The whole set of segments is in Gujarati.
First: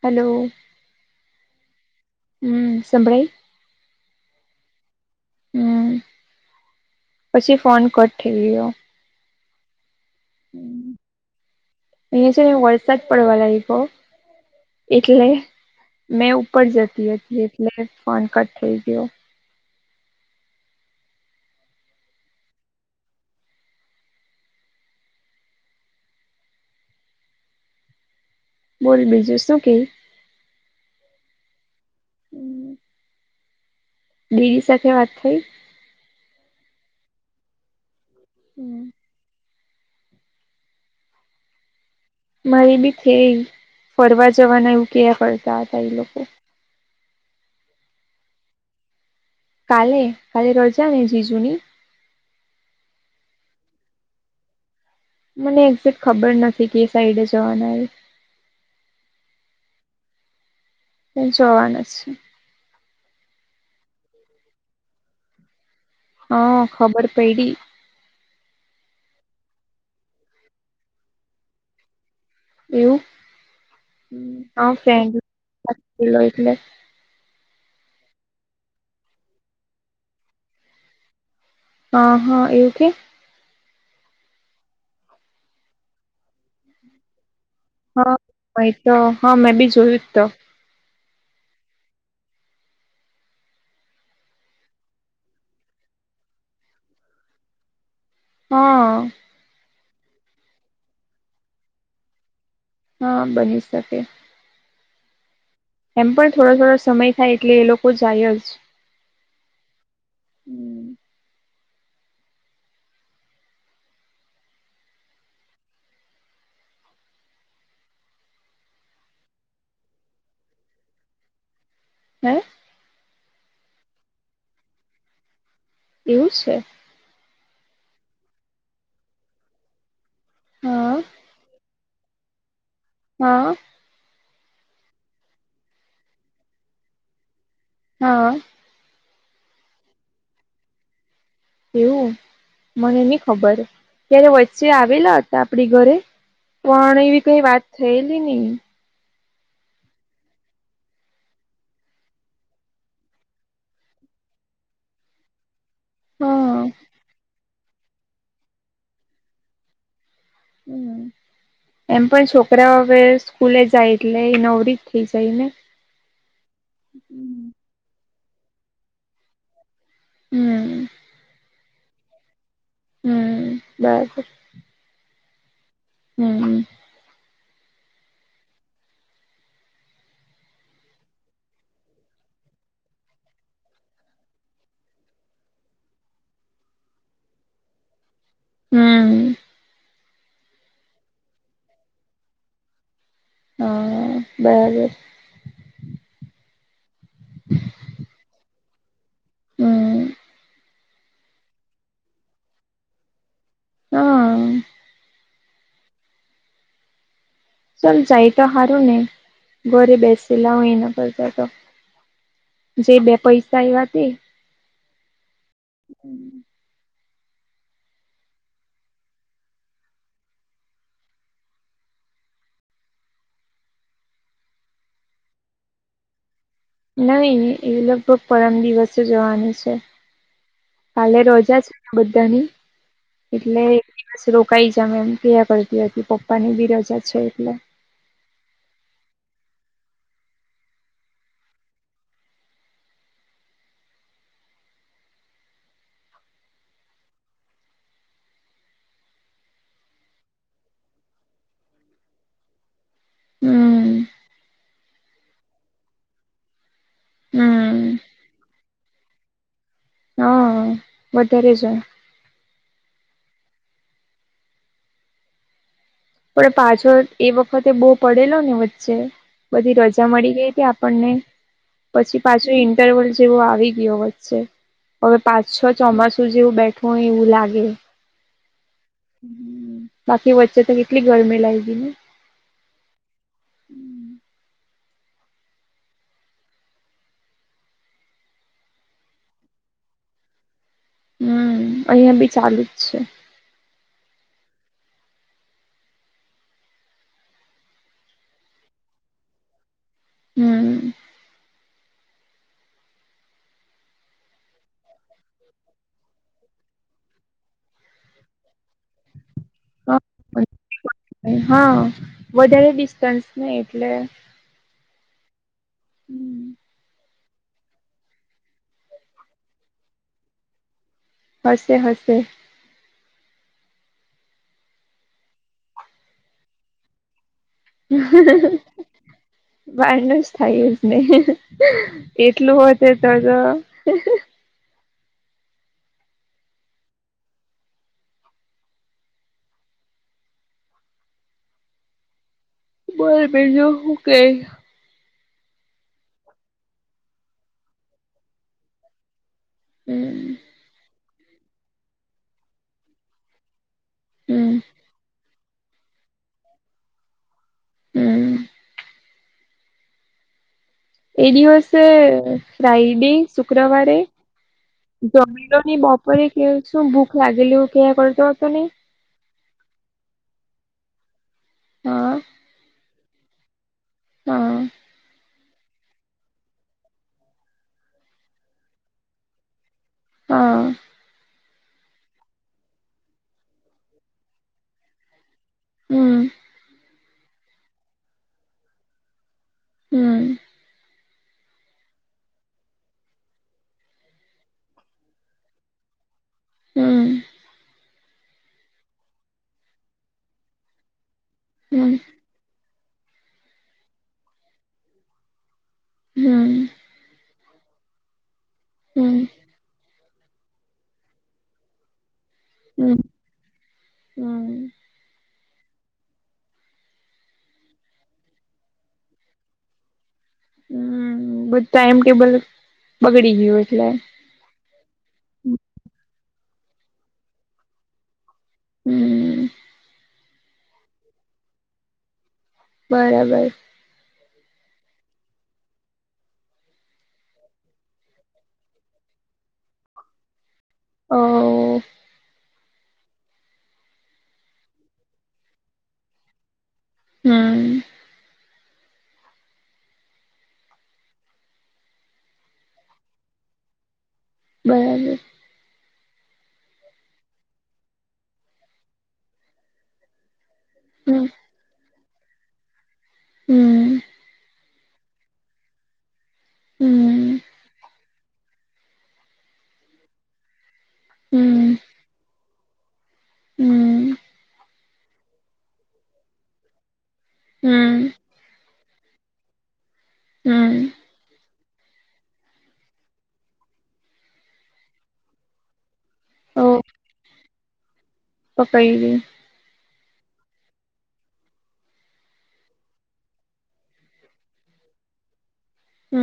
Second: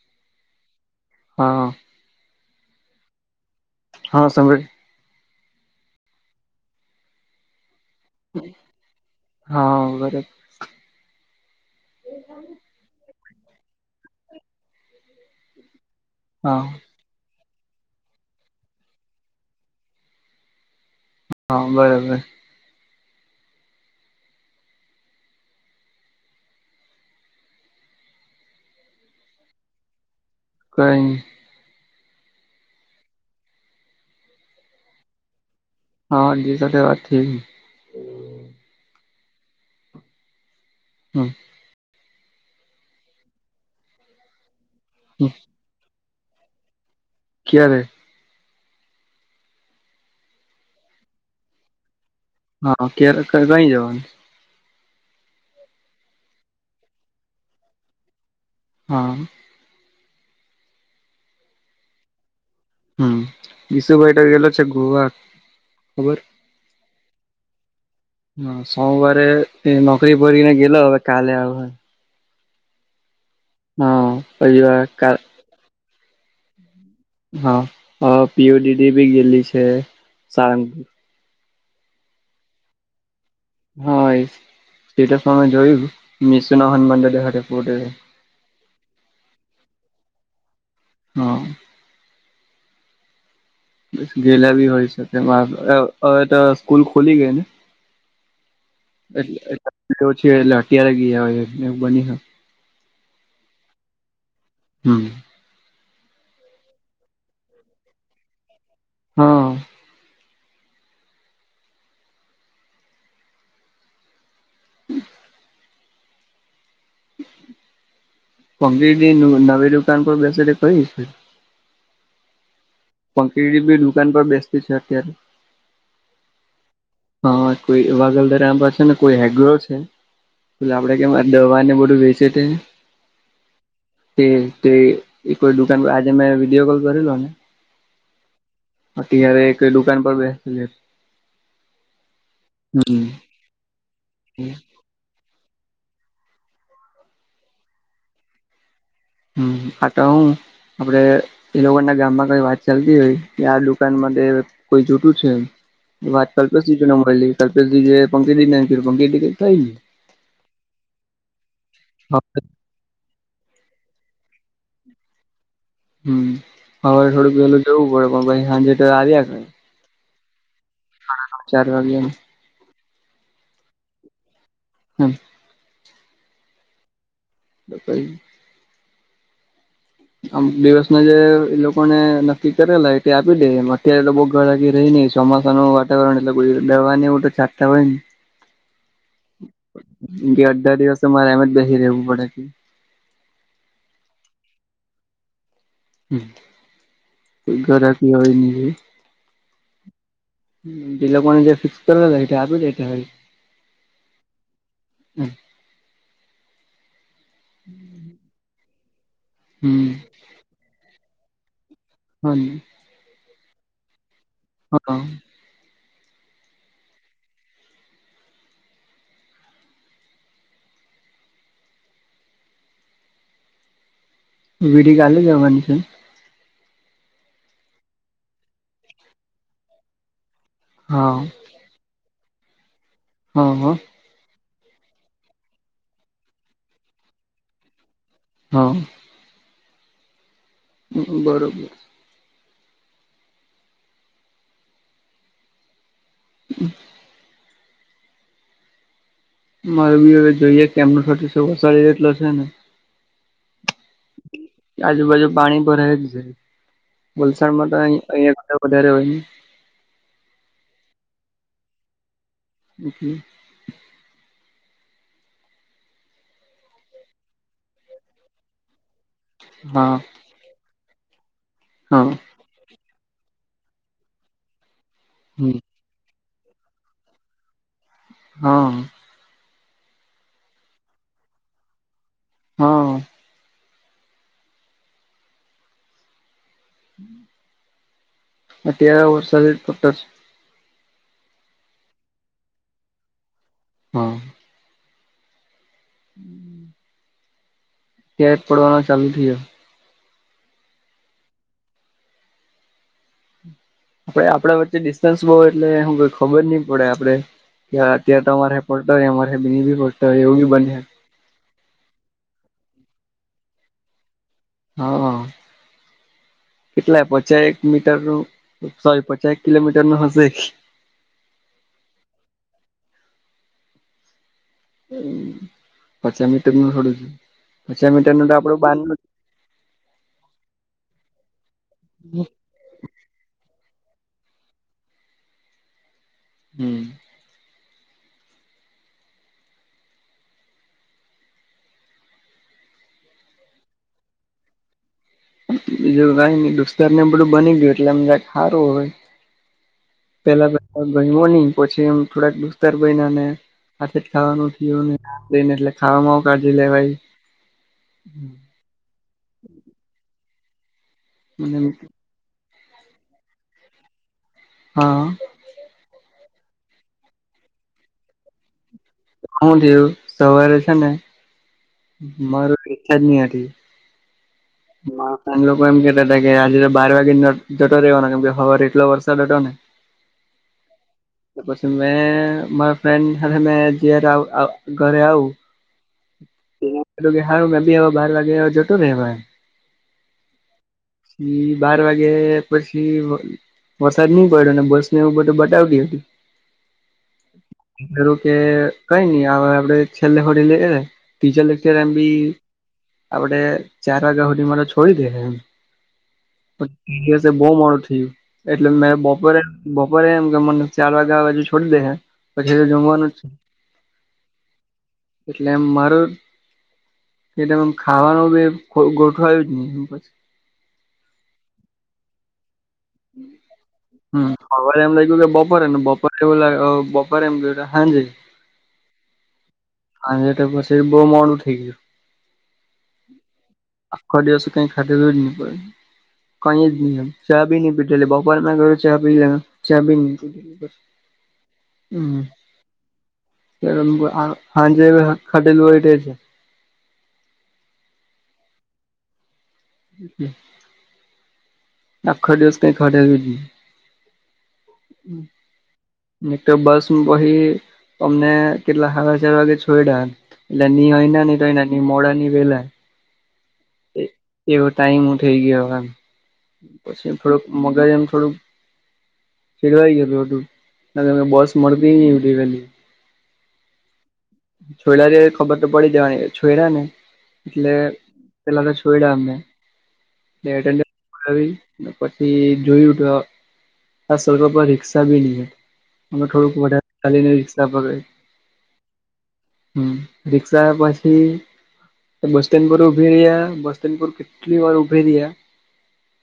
હલો! હા હમ્મ સંંભળાઈ હા સાંભળ્યું. હમ્મ પછી ફોન કર. હા બરોબર! અહીયા છે ને વરસાદ પડવા લાગ્યો એટલે મેં હા ઉપર જતી હતી એટલે ફોન કટ થઈ ગયો. હા બરાબર! બોલ બીજું શું કે? કઈ? દીદી સાથે વાત કરવી છે. હા દીદી સાથે વાત કરી. હમ્મ. હમ્મ. મારી બી થઈ ફરવા જવાના એવુ કેય હ હમ ફરવા જવું હ તો ક્યારે? કાલે કાલે રજા ને જીજુની હા ક્યારે કઈ જવાનું? મને એક્ઝેકટ ખબર નથી કે એ સાઈડે જવાનું હે.? હા! ત ચોવા છે? હમ બી સુભાઈટ ગેલો છે ગોવા ખબર હ ખબર પડી. હ સોમવારે એ નોકરી ભરીને ગેલો હવે કાલે આવે. એવું હા પછી [inaudible] કા ફન્ટલે હા પીયુ ડીડી ભી ગઇલી છે, સારંગપુર હ હા એવું કે? હા સ્ટેટસ મે જોયું મિશન હન મડળ હપ હ અ તો હા મેં બી જોયું જ તો- હા- બ ગેલા બી હોય છેકે હવે સ્કૂલ ખોલી ગઈ ને? હા છે એટલે અત્યારે ગયા હોય બની શકે? હા બની શકે, હમ! એમ પણ થોડા થોડા સમય થાય એટલે એ લોકો જાય જ- હા- હમ, પંક નવી દુકાન પર બેસેટ કઈ છે. હા [inaudible] પંકી દુકાન પર બેસતી છે અત્યારે- એવું છે. હા કોઈ વાગલદાર એમ પાસે ને કોઈ હેગ્ર છે. પ હા આપડે કે દવાને બધું વેચે છે. હા- તે તે કોઈ દુકાન પર આજે મેં વિડીયો કોલ કરેલો ને- હા- અત્યારે એક દુકાન પર બેસ છે. એવું મને નઈ ખબર ત્યારે હમ વચ્ચે આવેલ જ- આપડી ઘરે પણ એવી કઈ વાત થયેલી નઈ- હમ આટ હું આપડે- એ લોકો ના ગામમાં કઈ વાત ચાલતી હોય કે આ દુકાન કોઈ જોતું છે. વાત હા કલ્પેશજીો મળ કલ્પેશજી પંકીં થાય [unintelligible] હમ એમ પણ છોકરાઓ વ સ્કૂલે જાય એટલે એ નવરી જ થઈ જાય ને- હમ હવે થોડુંક પેલું જવું પડે પણછ સાંજેર આવ્યા ક- હમ [unintelligible] સાડા ચાર વાગ્યા- હમ બરાબર [unintelligible] હામ [unintelligible] હમ [unintelligible] બાકી આમ દિવસ ના જે એ લોકોને નક્કી કરેલા એ તે આપી દેમ અત્યારે લોકો બહ ઘરાગી રહી નઈ- ચોમાસાનું વાતાવરણ એટલે રહેવા ને એવ તો છાટતા હોય ને હમ મ કે અઢાર દિવસ તો મારે એમ જ બેસી રહેેવું પડે છે. હા બરાબર હ કોઈ ઘરા કી હોય નની- હમ જે લોકોને જે ફિક્સ કરે એ આપી દે- હા ચાલ જાય તો સારું ને હમ ઘરે બેસેલા હો એના કરતા તો- હા જે બે પૈસા એવા તે- હા- હમ [inaudible] વિડી કાલે જવાની છે. નહી એ લગભગ પરમ દિવસે જવાનું છે હા કાલે રોજા જ- બધાની હા હા એટલે- બસ રોકાઈ જમે એમ કયા કરતી હતી પપ્પા ની બી રજા છે એટલે- હા- હ બરોબર- હમ [inaudible] મારે બી હવે જોઈએ કે એમનો વારીટલો છે. ને- હમ આજુબાજુ પાણી ભરાય જ છે. વલસાડ માં તો હમ અંયા વધારે હોય ને- હા વધારે જાય - ઓકે [unintelligible] પણ પાછો એ વખતે બહ પડેલો ને વચ્ચે- બધી હા રજા મળી ગઈ હતી આપણને- હા પછી પાછો ઇન્ટરવલ જેવો આવી ગયો વચ્ચે હવે પાછ હમ છો- ચોમાસું જેવું બેઠવું હોય એવું લાગે- હા- બાકી વચ્ચે તો કેટલી ગરમી લાગ ગઈ ને- હા હમ [inaudible] અત્યારે વરસાદ પતા- હમ અહિયાંયા બી ચાલુ જ છે. હમ [inaudible] હમ [inaudible] [inaudible] ફદ પડવાનો ચાલુ થયો- હમ આપડે આપણા વચ્ચે ડિસ્ટન્સ બહુ એટલે હું કોઈ ખબર નહી પડે આપડે- અત્યારે તો અમારે પડતા હોય અમારે બ બી પડતા હોય એવું બી બને- હા વધારે ડિસ્ટન્સ નને એટલે - હા કેટલા પચાહેક - મીટર નું સોરી પચાસ એક કિલોમીટર નું હશે? હશે હશે. પાચાસ મીટર ન છોડું છું. વાાર ન જ થાય એ જ ને એટલું હોત- તેટ તો- હમ [inaudible] બોલ બજ કે [unintelligible] બીજું કઈ ન દુસ્તાર ને બધું બની ગયું એટલે એમ જ સારું હોય- હમ [inaudible] પેલા પ ગ હો નહી પછી એમ થોડાક દુસ્તાર ભય ને- સાથે જ ખાવાનું હમ થયું નેને એટલે ખાવામાં આવ કાઢઢી લે ભાઈ- હમ એ મને દિવસે રાઈડી શુક્રવારે હા જમીલોની બ- કે શું ભૂખ લાગલું કે કરતો તો નહી- શું થયું સવારે છે ને હા માર ઈચછા જ નહ હતી- હા મ લોકો એમ કેતા હતા કે આજે તો બાર વાગે જટો રહેવાનો કેમ હવા એટલો વરસાદટો ને- હા બસ- મે મારા ફ્રેન્ડ હ ઘરે આવ- હમ કે હાર મે બી હ બાર વાગ્યા જતો રેવા - હમ- પછી બાર વાગે પછી- વરસાદ નહીં પડ્યો અને બસ એવ બધું બટવતી હતી- હમ એરું કે કઈ નઈ હવે આપડે છેલ્લે હોડી લઈ- ટીચર લેક્ચર એમ હમ બી આપડે ચાર વાગ્યા- મા છોડી દેમછ હમ બહ મોડું થયું. એટલે મે હમ બપોરે બપોરે એમ કે મને ચાર વાગ્યા બાજુ છોડી દે- પછી તો હમ જમવાનું જ છે. હમ એટલેમ માર કે ખાવાનું બ ગોઠું આવ જ નહી. હમ બધું ટાઈમ ટેબલ બગડી ગયું એટલે હ બ એમ લાગય્યું કે બપોરે ને બપોરે એવું લ બપોરે એમ ગયું હાજે હમ આ એટ પછી બોવ મોડુ ન થઈ ગયું બરાબર! આખો દિવસો કઈ ખાતેું જ નહી પડે કઈ નહી બી નહી એટલે બપોર ના લ ચયા પી લ ચા પી ઓ હમ! હાજ ખટેેલું હોય છે.? હમ! જચ ના આખો ડિવસ કંઈન ખાધુ. બર ન તો બસ વહી અમને કેટલા સાડા ચાર વાગે છોઈડયા. એટલે હોના હમ ની તોય મોડાની પેલા હમ, એવો ટાઈમ હું થઇ ગયો. પછી હમ થોડુંક મગજ એમ થોડુંક ચીડવાઈ ગયું ધું નગર બસ મ હમ મળતી ન એલી વલી હમ છોડા જે ખબર તો પડી જેવાની છોરા ને એટલે હમ પેલા તો છ હમ [inaudible] પછી જોયું તો આ સળકો પર રિક્ષા બી નહી મ થોડુંક વધારેાલી ન રિક્ષા વગેર પકઈવી? હમ રિક્ષા પછી બસ સ્ટેન્ડ પર ઉભી રહ્યા બસ સ્ટેન્ડ પર કેટલી વાર ઉભે રહ્યા. હમ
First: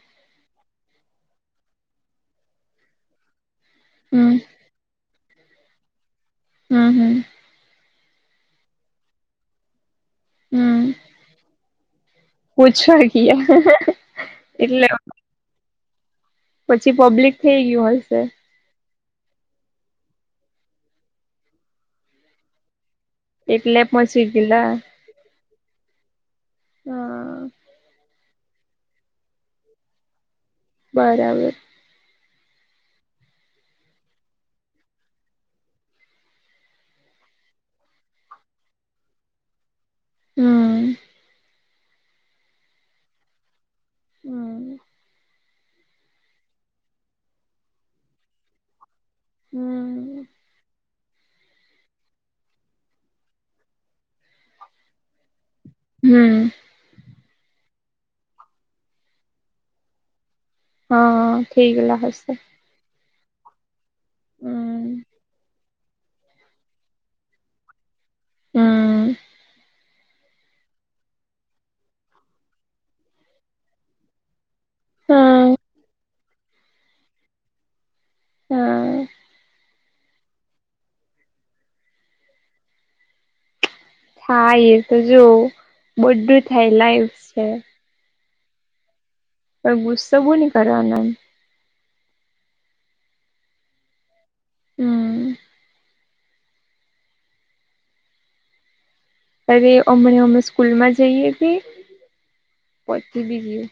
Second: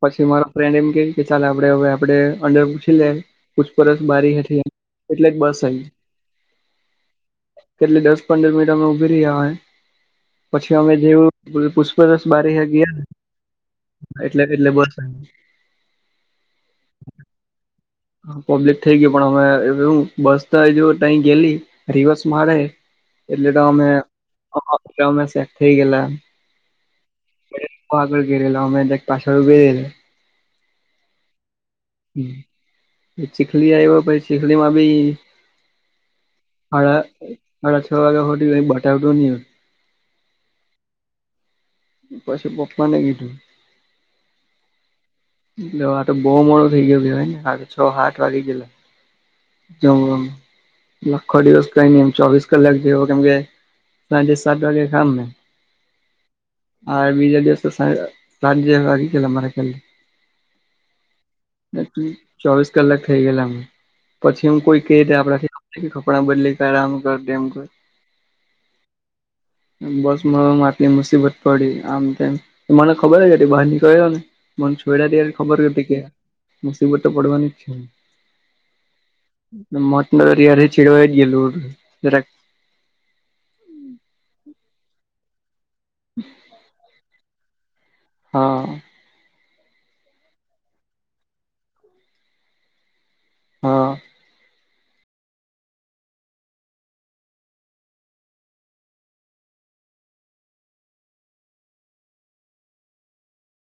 પછી મારા ફ્રેન્ડ એમ ક કે ચાલ આપડે હવે આપડે અંદર પૂછી લે. પૂછપરછ બરી હમ હઠ એટલે બસઈ. હમ હમ કેટલી દસ પંદર મિનિટ અમે ઉભી રહ્યા હોય પછી હમ અમે જેવું રસ બારી હ ગયા ને એટલે એટલે બસ પછી પબ્લિક થઈ ગયું હોય છે. પબ્લિક થઈ ગય પણ અમેું બસ તો જો ત ગેલી રિવર્સ મારે, એટલે તો અમે પહોંચી ગયેલા અમે શેક થઈ ગેલા. હા ગે અમેદ એક પાછળું ગ બરાબર! હમ એ ચીખલી આવ્યો પછી ચીખલીમાં બી હાડા હાડા છ વાગા હુધી કાઈ બટાવતું ની હોય હમ પાસું પપ્પાને કીધું? હમ એટલે હવે આ તો બહુ મોડો થઇ ગયો કહેવાય ને આ તો છ હાત વાગી ગેલા. હમ જમવામાં, એ આખો દિવસ કઈ નહીં એમ ચોવીસ કલાક જેવો કેમ કે સાંજે સાત વાગે કામને હમ, હવે બીજા દિવસે સાં સાંજે આવી ગેલા મારા ખ્યાલથી. હહ થઈ ગેલા હશે. ચોવીસ કલાક થઈ ગયેલા એમ પછી હું કોઈ કે હમ તે આપડાથી. પછી કપડાં બદલી કર આમ કર તેમ કર. હમ બસમાં આટલી મુસીબત પડી આમ તેમ મને ખબર જ હતી બહાર નીકળ્યો ને મન છોડ્યા ત્યારે હા ખબર હતી કે મુસીબત તો પડવાની જ છે. હહ મતલ એરીયા રે ચિડવાઈ જ ગેલું હતું જરાક હા એ તો જો બધું થાય લાઈફ સે હહ અ એ ગુસ્સો બહુ ની કરવાનો એમ હહ હમ અરે અમને અમે સ્કૂલમાં જઈએ કે પછી બીજી